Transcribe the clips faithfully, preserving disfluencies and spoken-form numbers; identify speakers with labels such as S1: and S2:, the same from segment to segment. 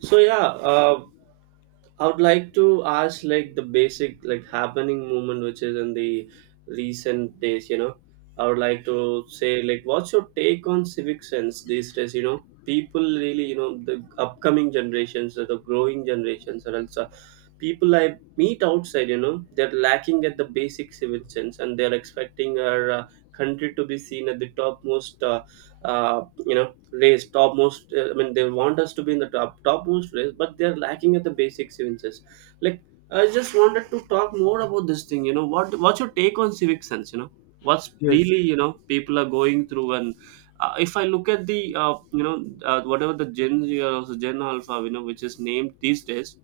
S1: So yeah, uh, I would like to ask like the basic like happening movement which is in the recent days. You know, I would like to say like, what's your take on civic sense these days? You know, people really you know the upcoming generations or the growing generations or else uh, people I meet outside. You know, they're lacking at the basic civic sense and they're expecting our uh, country to be seen at the topmost. Uh, uh, you know race, topmost. Uh, I mean, they want us to be in the top topmost race, but they are lacking at the basic civics. Like, I just wanted to talk more about this thing. You know, what what's your take on civic sense? You know, what's
S2: Yes,
S1: really you know people are going through and. Uh, if I look at the uh, you know uh, whatever the Gen Z or also Gen Alpha you know which is named these days,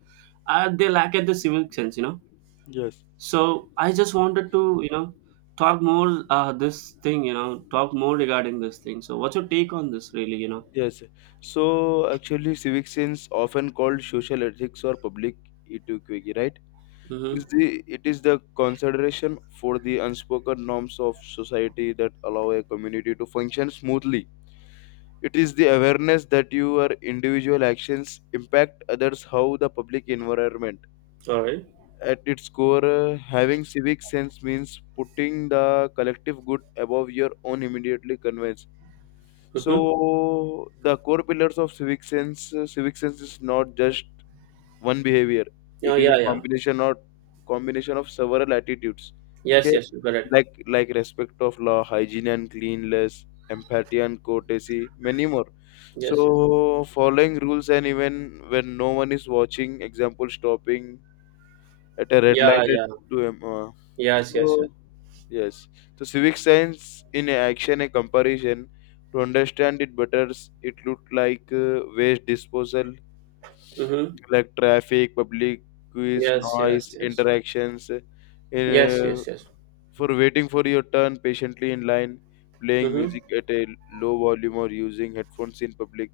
S1: uh, they lack at the civic sense you know.
S2: yes,
S1: So I just wanted to you know talk more uh, this thing you know talk more regarding this thing. So what's your take on this really you know?
S2: yes. So actually, civic sense often called social ethics or public etiquette, right?
S1: Mm-hmm.
S2: Is the it is the consideration for the unspoken norms of society that allow a community to function smoothly. It is the awareness that your individual actions impact others, how the public environment.
S1: All right.
S2: At its core, uh, having civic sense means putting the collective good above your own immediately convenience.
S1: Mm-hmm.
S2: So the core pillars of civic sense, uh, civic sense is not just one behavior.
S1: Yeah,
S2: It is
S1: yeah,
S2: a
S1: yeah.
S2: combination or combination of several attitudes.
S1: Yes,
S2: Okay,
S1: yes, you correct.
S2: like like respect of law, hygiene and cleanliness, empathy and courtesy, many more.
S1: Yes, yes.
S2: So following rules and even when no one is watching, example stopping at a red
S1: Yeah,
S2: light at
S1: yeah.
S2: to um, uh,
S1: Yes, yes, yes.
S2: so. Yes. So civic science in action, a comparison to understand it better. s- It looked like uh, waste disposal,
S1: Mm-hmm.
S2: like traffic, public quiz,
S1: Yes, yes,
S2: noise,
S1: yes.
S2: interactions. uh,
S1: Yes,
S2: uh,
S1: yes, yes.
S2: for waiting for your turn patiently in line, playing
S1: Mm-hmm.
S2: music at a low volume or using headphones in public.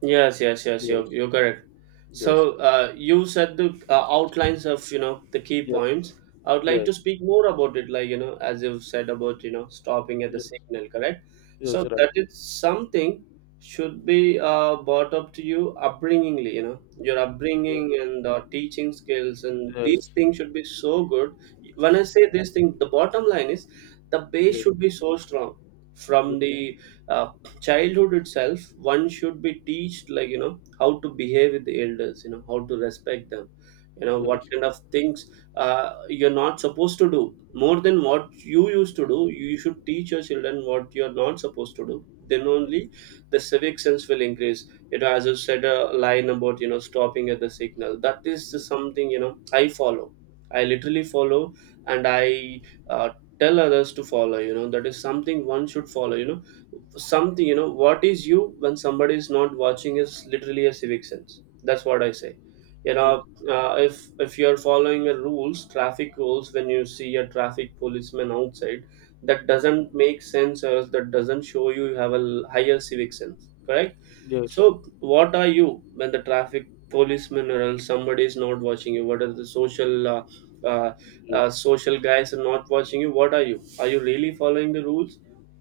S1: Yes, yes, yes. You're
S2: Yes.
S1: you're correct.
S2: Yes.
S1: So uh, you said the uh, outlines of you know the key
S2: Yes.
S1: points. I would like
S2: Yes.
S1: to speak more about it, like you know, as you've said about you know stopping at the
S2: Yes.
S1: signal, correct?
S2: Yes.
S1: So
S2: Right.
S1: that is something should be uh, brought up to you upbringingly, you know, your upbringing and uh, teaching skills, and
S2: Yes.
S1: these things should be so good. When I say this thing, the bottom line is the
S2: Yes.
S1: base
S2: Yes. Yes.
S1: should
S2: Yes.
S1: be so strong from the uh, childhood itself one should be teached like you know how to behave with the elders you know how to respect them you know what kind of things uh, you're not supposed to do more than what you used to do you should teach your children what you're not supposed to do then only the civic sense will increase you know as you said a line about you know stopping at the signal that is something you know I follow I literally follow and I uh, tell others to follow you know that is something one should follow you know something you know what is you when somebody is not watching is literally a civic sense that's what I say you
S2: Yes.
S1: know uh, if if you're following the rules traffic rules when you see a traffic policeman outside that doesn't make sense or else that doesn't show you you have a l- higher civic sense correct
S2: Yes.
S1: so what are you when the traffic policeman or else somebody is not watching you what are the social uh, uh,
S2: Yes.
S1: uh, social guys are not watching you what are you are you really following the rules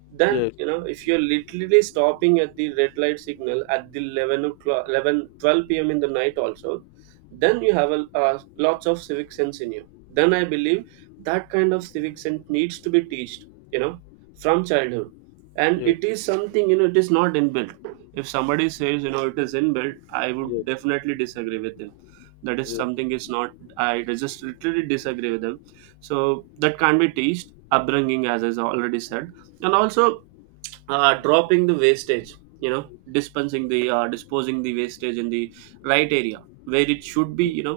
S1: then
S2: Yes.
S1: you know if you're literally stopping at the red light signal at the eleven o'clock eleven twelve p.m in the night also then you have a uh, lots of civic sense in you then I believe that kind of civic sense needs to be taught you know from childhood and
S2: Yes.
S1: it is something you know it is not inbuilt if somebody says you know it is inbuilt I would
S2: Yes,
S1: definitely disagree with them that is
S2: yes,
S1: something is not I just literally disagree with them so that can't be teached upbringing as I already said and also uh, dropping the wastage you know dispensing the uh, disposing the wastage in the right area where it should be you know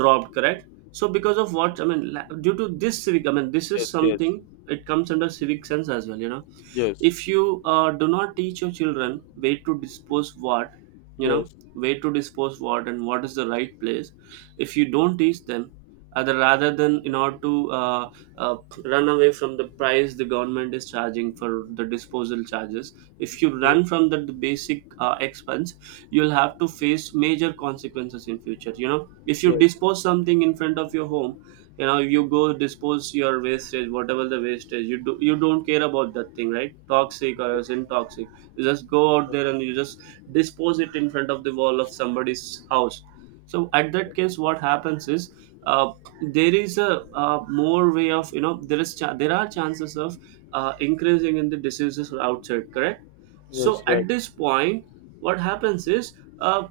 S1: dropped correct so because of what I mean la- due to this civic I mean this is
S2: yes,
S1: something it comes under civic sense as well you know
S2: yes,
S1: if you uh, do not teach your children where to dispose what you know
S2: yes, yes,
S1: where to dispose what and what is the right place if you don't teach them other rather than in order to uh, uh, run away from the price the government is charging for the disposal charges if you
S2: yes,
S1: run from the, the basic uh, expense you'll have to face major consequences in future you know if you
S2: yes,
S1: dispose something in front of your home you know you go dispose your wastage whatever the wastage you do you don't care about that thing right toxic or
S2: yes,
S1: else toxic you just go out there and you just dispose it in front of the wall of somebody's house so at that
S2: yes,
S1: case what happens is uh, there is a, uh more way of you know there is cha- there are chances of uh, increasing in the diseases outside correct so
S2: yes, right.
S1: at this point what happens is uh,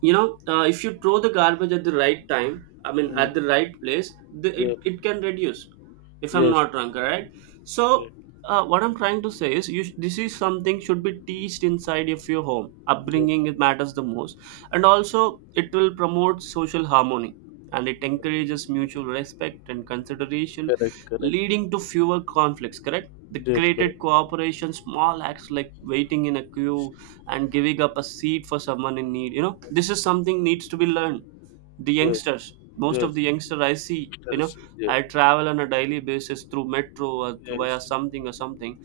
S1: you know uh, if you throw the garbage at the right time I mean at the
S2: Mm,
S1: right place the, it,
S2: yes,
S1: it can reduce if I'm
S2: yes,
S1: not wrong correct so
S2: right.
S1: uh, what I'm trying to say is you sh- this is something should be teached inside of your home
S2: Yes,
S1: upbringing it matters the most and also it will promote social harmony and it
S2: yes,
S1: encourages mutual respect and consideration
S2: correct, correct.
S1: leading to fewer conflicts correct the
S2: Yes, correct.
S1: created cooperation small acts like waiting in a queue and giving up a seat for someone in need you know this is something needs to be learned the
S2: Yes,
S1: youngsters most of
S2: yes,
S1: the youngsters I see you know
S2: yes, yes,
S1: I travel on a daily basis through metro or through via
S2: yes,
S1: something or something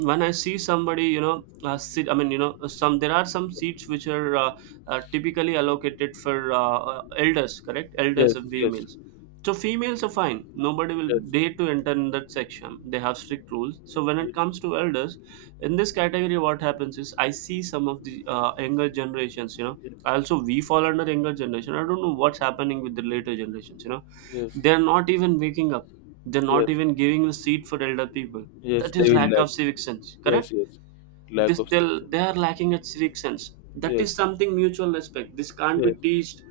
S1: when I see somebody, you know, uh, sit, I mean, you know, uh, some there are some seats which are uh, uh, typically allocated for uh, uh, elders, correct? Elders
S2: yes,
S1: and
S2: yes, yes,
S1: females. So females are fine. Nobody will dare to enter in that section. They have strict rules. So when it comes to elders, in this category, what happens is I see some of the uh, younger generations. You know, also we fall under younger generation. I don't know what's happening with the later generations. You know
S2: yes,
S1: they're not even waking up. They're
S2: yes,
S1: not
S2: yes,
S1: even giving a seat for elder people.
S2: yes,
S1: That
S2: they
S1: is
S2: will
S1: lack
S2: lack.
S1: of civic sense.
S2: Yes,
S1: Correct?
S2: yes, lack
S1: This
S2: of
S1: they'll, they are
S2: success.
S1: lacking at civic sense. That
S2: Yes,
S1: is something mutual respect. This can't be
S2: yes,
S1: teached.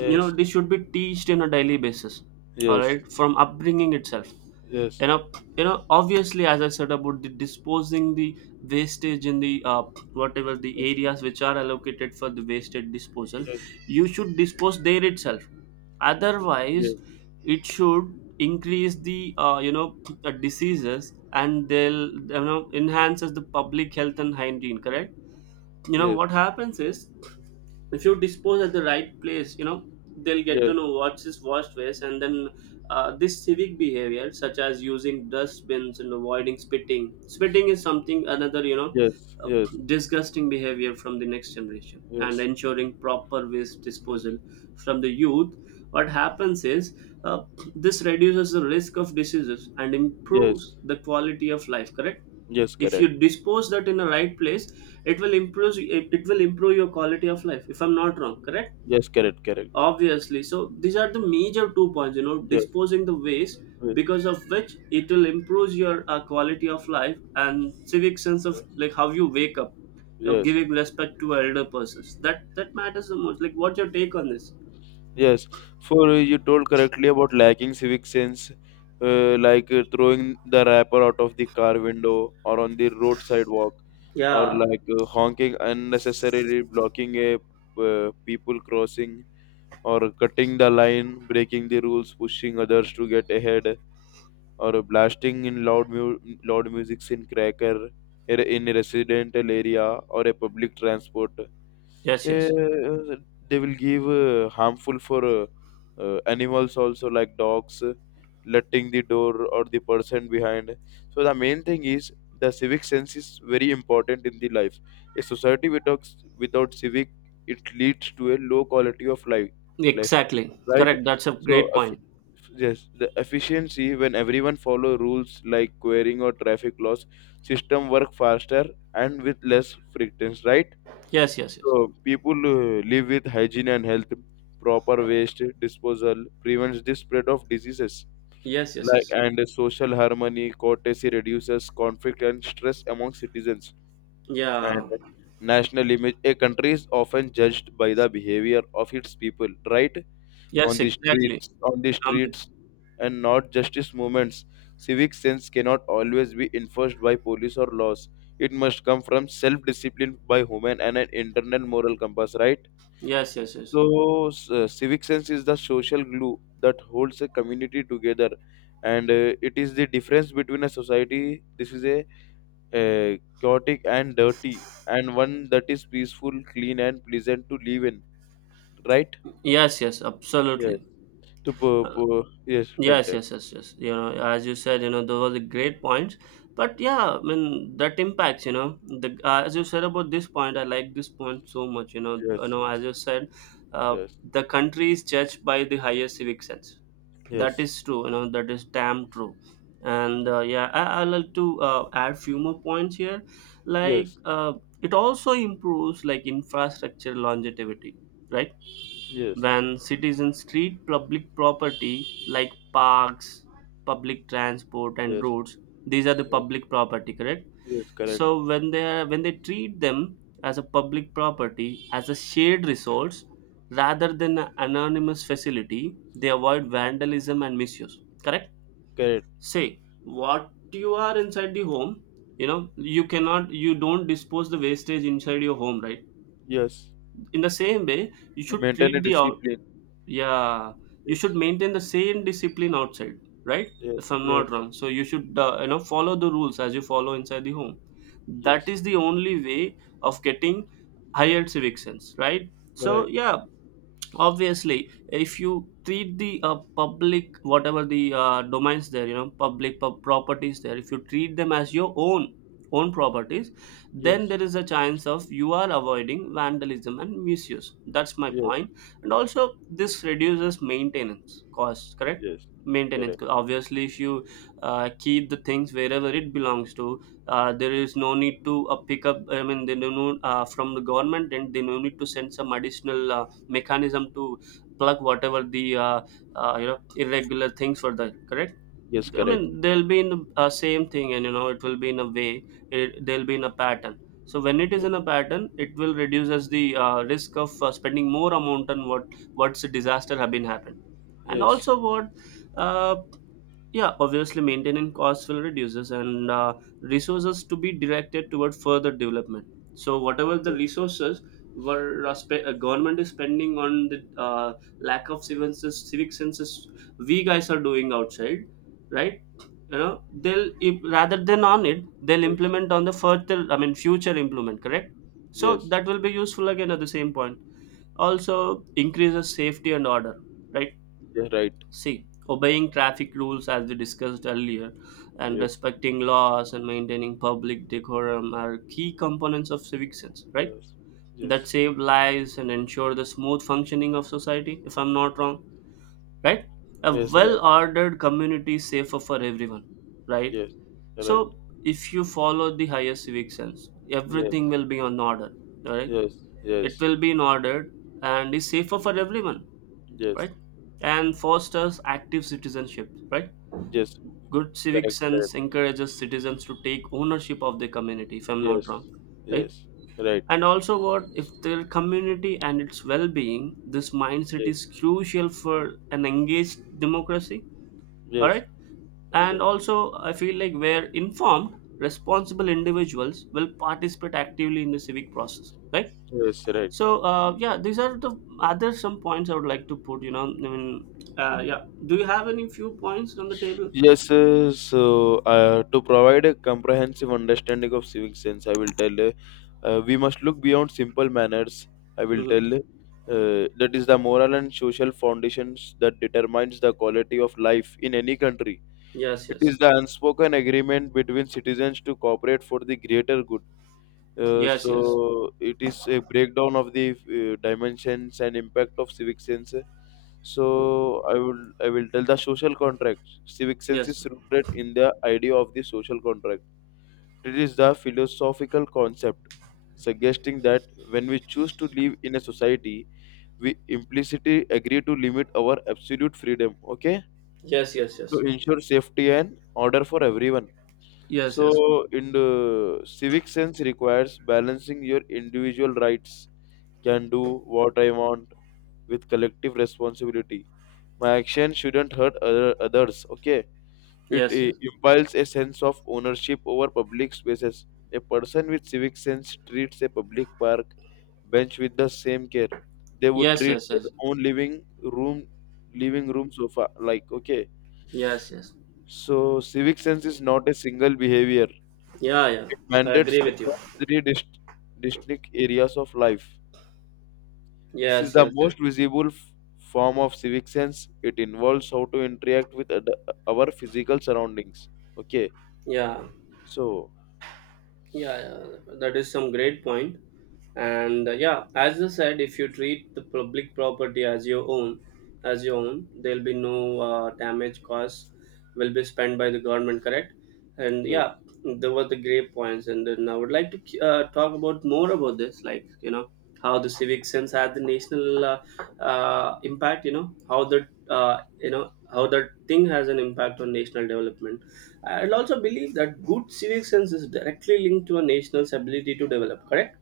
S1: You know, this
S2: yes,
S1: should be teached in a daily basis. All
S2: yes,
S1: right, from upbringing itself.
S2: yes, yes,
S1: You know, you know. Obviously, as I said about the disposing the wastage in the uh, whatever the areas which are allocated for the wasted disposal, you should dispose there itself
S2: yes,
S1: otherwise it should increase the uh, you know uh, diseases and they'll you know enhances the public health and hygiene correct you know
S2: yes,
S1: what
S2: yes.
S1: happens is if you dispose at the right place you know they'll get
S2: Yes.
S1: to know what's is washed waste and then uh, this civic behavior such as using dustbins and avoiding spitting spitting is something another you know
S2: Yes,
S1: uh,
S2: yes,
S1: disgusting behavior from the next generation and
S2: yes,
S1: ensuring proper waste
S2: yes,
S1: disposal from the youth what happens is uh, this reduces the risk of diseases and
S2: yes,
S1: improves the quality of life correct
S2: yes,
S1: if you
S2: correct.
S1: dispose that in the right place it will improve it, it will improve your quality of life if I'm not wrong correct
S2: Yes, correct, correct, bro.
S1: obviously so these are the major two points you know
S2: Yes,
S1: disposing the waste
S2: yes,
S1: because of which it will improve your uh, quality of life and civic sense of like
S2: yes,
S1: how you wake up you know
S2: yes.
S1: giving respect to elder persons that that matters the most like what's your take on this
S2: Yes. For uh, you told correctly about lacking civic sense, uh, like uh, throwing the wrapper out of the car window or on the road sidewalk, or
S1: yeah
S2: like uh, honking unnecessarily, blocking a uh, people crossing, or cutting the line, breaking the rules, pushing others to get ahead, or blasting in loud mu- loud music in cracker in a residential area or a public transport. uh,
S1: yes yes
S2: they will give uh, harmful for uh, uh, animals also like dogs. Uh, letting the door or the person behind. So the main thing is the civic sense is very important in the life. A society without without civic, it leads to a low quality of life. Life,
S1: exactly
S2: right?
S1: correct that's a
S2: So,
S1: great
S2: if,
S1: point
S2: yes, the efficiency when everyone follow rules like querying or traffic laws, system work faster and with less frictions, right?
S1: yes yes yes
S2: So people uh, live with hygiene and health. Proper waste disposal prevents the spread of diseases.
S1: yes yes
S2: Like
S1: yes
S2: and social harmony, courtesy reduces conflict and stress among citizens. And
S1: yeah
S2: national image, a country is often judged by the behavior of its people, right? On
S1: yes
S2: the
S1: exactly
S2: streets, on the
S1: I'm with
S2: streets, and not justice movements. Civic sense cannot always be enforced by police or laws. It must come from self-discipline by human and an internal moral compass, right?
S1: you. Yes, yes, yes.
S2: So, s- uh, civic sense is the social glue that holds a community together, and uh, it is the difference between a society. This is a uh, chaotic and dirty, and one that is peaceful, clean, and pleasant to live in. Right?
S1: Yes, yes,
S2: Yes.
S1: absolutely.
S2: To pu-
S1: Uh,
S2: pu- yes, tell
S1: yes,
S2: tell.
S1: yes, yes, yes. You know, as you said, you know, those are the great points. But yeah, I mean, that impacts, you know, the uh, as you said about this point, I like this point so much, you know, you
S2: Yes,
S1: know,
S2: yes,
S1: as you said, uh,
S2: yes,
S1: the country is judged by the higher civic sense. That
S2: yes,
S1: is true, you know, that is damn true. And uh, yeah, I, I like to uh, add few more points here. Like,
S2: yes,
S1: uh, it also improves like infrastructure longevity, right?
S2: yes,
S1: When citizens treat public property like parks, public transport, and
S2: yes,
S1: roads. These are the
S2: yes,
S1: public property, correct?
S2: yes, correct,
S1: So when they are, when they treat them as a public property, as a shared resource rather than an anonymous facility, they avoid vandalism and misuse. Correct?
S2: correct,
S1: Say what you are inside the home. You know you cannot, you don't dispose the wastage inside your home, right?
S2: yes.
S1: In the same way, you should
S2: Maintain a
S1: treat the,
S2: discipline.
S1: yeah, you
S2: Yes,
S1: should maintain the same discipline outside, right?
S2: yes,
S1: If I'm
S2: yes,
S1: not wrong. So you should uh, you know follow the rules as you follow inside the home. That
S2: yes,
S1: is the only way of getting higher civic sense, right? So
S2: right,
S1: yeah, obviously if you treat the uh, public, whatever the uh, domains there, you know, public pub- properties there, if you treat them as your own own properties, then
S2: yes,
S1: there is a chance of you are avoiding vandalism and misuse. That's my
S2: yes,
S1: point. And also this reduces maintenance costs, correct?
S2: yes,
S1: Maintenance
S2: correct,
S1: co- obviously if you uh, keep the things wherever it belongs to, uh, there is no need to uh, pick up, I mean they do not uh, from the government, and they no need to send some additional uh, mechanism to plug whatever the uh, uh, you know irregular things were there, correct?
S2: yes,
S1: I
S2: correct,
S1: mean they'll be in the uh, same thing and you know it will be in a way, it, they'll be in a pattern. So when it is
S2: yes,
S1: in a pattern it will reduce reduces the uh, risk of uh, spending more amount on what what's a disaster have been happened. And
S2: yes, yes,
S1: also what uh, yeah, obviously, maintaining costs will reduces and uh, resources to be directed toward further development. So, whatever the resources were uh, spe- uh, government is spending on the uh, lack of civic sense, civic senses we guys are doing outside, right? You know, they'll if, rather than on it, they'll
S2: yes,
S1: implement on the further. I mean, future implement. Correct. So
S2: yes,
S1: that
S2: yes,
S1: will be useful again at the same point. Also, increases safety and order, right?
S2: right,
S1: See, obeying traffic rules, as we discussed earlier, and
S2: yes,
S1: respecting laws and maintaining public decorum are key components of civic sense, right?
S2: yes, yes,
S1: That save lives and ensure the smooth functioning of society, if I'm not wrong, right? A
S2: yes, right,
S1: well ordered community is safer for everyone, right?
S2: yes, right,
S1: So, if you follow the higher civic sense,
S2: yes,
S1: everything will be on order, all right? It
S2: yes,
S1: will be in order and is safer for everyone,
S2: yes, yes,
S1: right? And fosters active citizenship, right?
S2: yes,
S1: Good civic
S2: correct, correct,
S1: sense encourages citizens to take ownership of their community, if I'm not
S2: yes,
S1: wrong, right?
S2: yes, right.
S1: And also, what if their community and its well being, this mindset
S2: Yes.
S1: is crucial for an engaged democracy, all
S2: Yes,
S1: right? And
S2: right.
S1: also, I feel like where informed, responsible individuals will participate actively in the civic process, right?
S2: Yes, right.
S1: So, uh, yeah, these are the other some points I would like to put, you know. I mean, uh, yeah, do you have any few points on the table?
S2: Yes, uh, so uh, to provide a comprehensive understanding of civic sense, I will tell uh, uh, we must look beyond simple manners. I will
S1: Hmm.
S2: tell uh, that is the moral and social foundations that determines the quality of life in any country.
S1: Yes,
S2: It
S1: yes.
S2: is the unspoken agreement between citizens to cooperate for the greater good. Uh,
S1: Yes, yes,
S2: so it is a breakdown of the uh, dimensions and impact of civic sense. So I will I will tell the social contract. Civic sense
S1: yes,
S2: is rooted in the idea of the social contract. It is the philosophical concept suggesting that when we choose to live in a society, we implicitly agree to limit our absolute freedom. Okay,
S1: yes, yes,
S2: to
S1: yes,
S2: ensure safety and order for everyone.
S1: yes,
S2: So, in the civic sense, requires balancing your individual rights, can do what I want, with collective responsibility. My action shouldn't hurt other, others. Okay, it
S1: yes, yes,
S2: uh, impiles a sense of ownership over public spaces. A person with civic sense treats a public park bench with the same care they would
S1: yes,
S2: treat
S1: yes, yes,
S2: their
S1: yes,
S2: own living room living room sofa, like, okay.
S1: yes, yes.
S2: So civic sense is not a single behavior,
S1: Yeah, yeah, I
S2: mandates
S1: agree with you.
S2: across three dist- distinct areas of life. This is
S1: Yes,
S2: the
S1: yes, yes.
S2: most visible f- form of civic sense. It involves how to interact with ad- our physical surroundings. Okay,
S1: Yeah,
S2: so
S1: yeah, yeah. That is some great point. And uh, yeah, as I said, if you treat the public property as your own, as your own, there'll be no uh, damage costs will be spent by the government. Correct? And
S2: yes,
S1: yeah, there were the great points and then I would like to uh, talk about more about this, like, you know, how the civic sense had the national uh, uh, impact. You know how the, uh, you know, how that thing has an impact on national development. I'll also believe that good civic sense is directly linked to a nation's ability to develop, correct,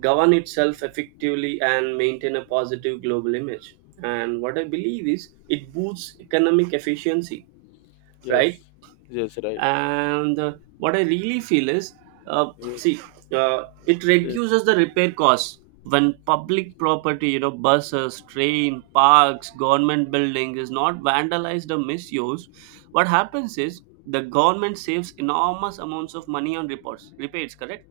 S1: govern itself effectively and maintain a positive global image. And what I believe is it boosts economic efficiency, right?
S2: yes, yes, right,
S1: And uh, what I really feel is, uh,
S2: yes,
S1: see, uh, it
S2: yes,
S1: reduces the repair costs when public property, you know, buses, train, parks, government buildings is not vandalized or misused. What happens is the government saves enormous amounts of money on reports repairs, correct?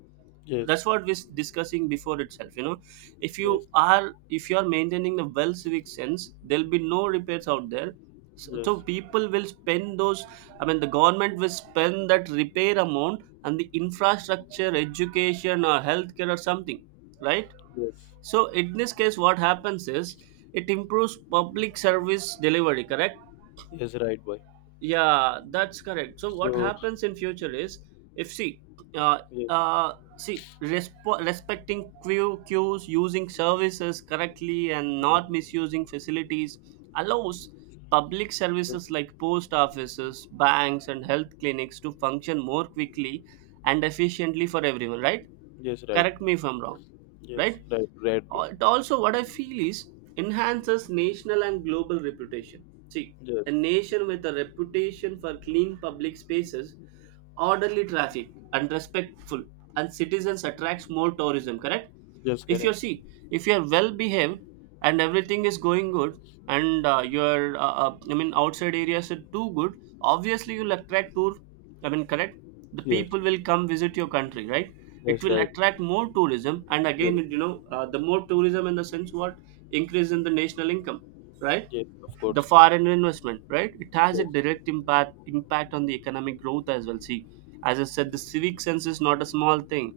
S2: yes,
S1: That's what we're discussing before itself, you know. If you
S2: yes,
S1: are, if you are maintaining the well civic sense, there'll be no repairs out there. So, so
S2: yes,
S1: people will spend those, I mean, the government will spend that repair amount and the infrastructure, education, or healthcare, or something, right?
S2: yes,
S1: So, in this case, what happens is it improves public service delivery, correct?
S2: yes, right, boy.
S1: Yeah, that's correct. So what
S2: So
S1: happens in future is, if see, uh,
S2: yes,
S1: uh, see, resp- respecting queue queues, using services correctly, and not
S2: yes,
S1: misusing facilities allows public
S2: yes,
S1: services like post offices, banks, and health clinics to function more quickly and efficiently for everyone. Right?
S2: yes, right,
S1: Correct me if I'm wrong.
S2: yes,
S1: Right?
S2: right, right, bro.
S1: Al- also what I feel is enhances national and global reputation. See, a
S2: Yes,
S1: nation with a reputation for clean public spaces, orderly traffic and respectful and citizens attracts more tourism, correct?
S2: yes,
S1: If you
S2: correct.
S1: see, if you are well behaved and everything is going good and uh, your uh, uh, I mean outside areas are too good, obviously you'll attract tour, I mean correct, the
S2: Yes,
S1: people will come visit your country, right?
S2: yes,
S1: It will
S2: right.
S1: attract more tourism and
S2: Yes,
S1: again, you know, uh, the more tourism in the sense what, increase in the national income, right?
S2: yes, of
S1: The
S2: course.
S1: foreign investment, right? It has a
S2: Yes,
S1: direct impact impact on the economic growth as well. See, as I said, the civic sense is not a small thing.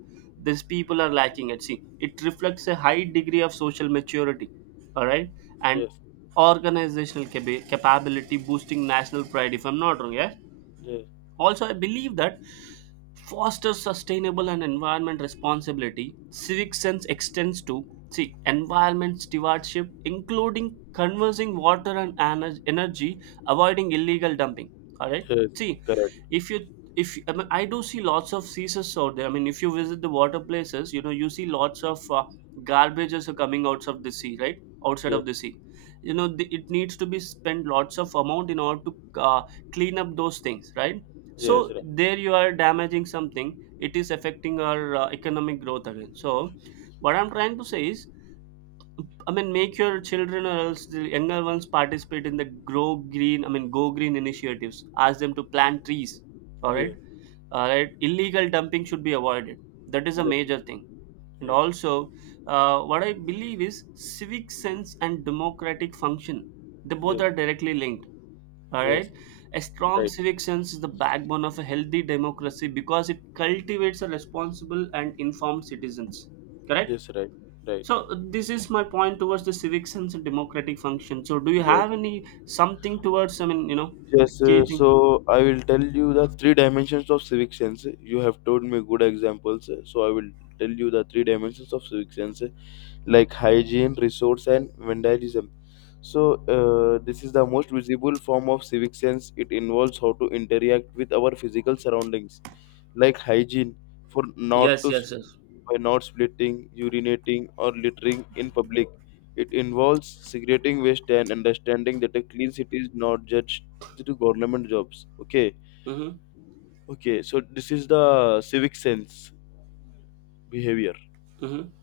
S1: These people are lacking it. See, it reflects a high degree of social maturity, all right? And
S2: yes,
S1: organizational capa- capability, boosting national pride, if I'm not wrong. Yes,
S2: yes.
S1: also I believe that fosters sustainable and environment responsibility. Civic sense extends to, see, environment stewardship, including conserving water and ener- energy, avoiding illegal dumping. All right.
S2: Yes,
S1: See,
S2: correct.
S1: if you, if I, mean, I do see lots of ceases out there. I mean, if you visit the water places, you know you see lots of uh, garbages are coming out of the sea, right? Outside
S2: Yes,
S1: of the sea, you know the, it needs to be spent lots of amount in order to uh, clean up those things, right?
S2: yes,
S1: So
S2: right.
S1: there you are damaging something, it is affecting our uh, economic growth again. So what I'm trying to say is, I mean, make your children or else the younger ones participate in the grow green, I mean go green initiatives, ask them to plant trees, all right?
S2: Yes,
S1: All right, illegal dumping should be avoided. That is a
S2: yes,
S1: major thing. And
S2: yes,
S1: also, uh, what I believe is civic sense and democratic function, they both
S2: yes,
S1: are directly linked, all
S2: yes,
S1: right. A strong
S2: right.
S1: civic sense is the backbone of a healthy democracy because it cultivates a responsible and informed citizens. Correct?
S2: Yes, right, right.
S1: So this is my point towards the civic sense and democratic function. So do you
S2: Yes,
S1: have any something towards, I mean, you know, the
S2: yes. Uh,
S1: key thing?
S2: so I will tell you the three dimensions of civic sense. You have told me good examples, uh, so I will tell you the three dimensions of civic sense, uh, like hygiene, resource, and vandalism. So uh, this is the most visible form of civic sense. It involves how to interact with our physical surroundings, like hygiene, for not
S1: Yes,
S2: to
S1: yes, yes.
S2: by not splitting, urinating, or littering in public. It involves segregating waste and understanding that a clean city is not judged through government jobs. Okay,
S1: Mm-hmm.
S2: okay. So this is the civic sense behavior.
S1: Mm-hmm.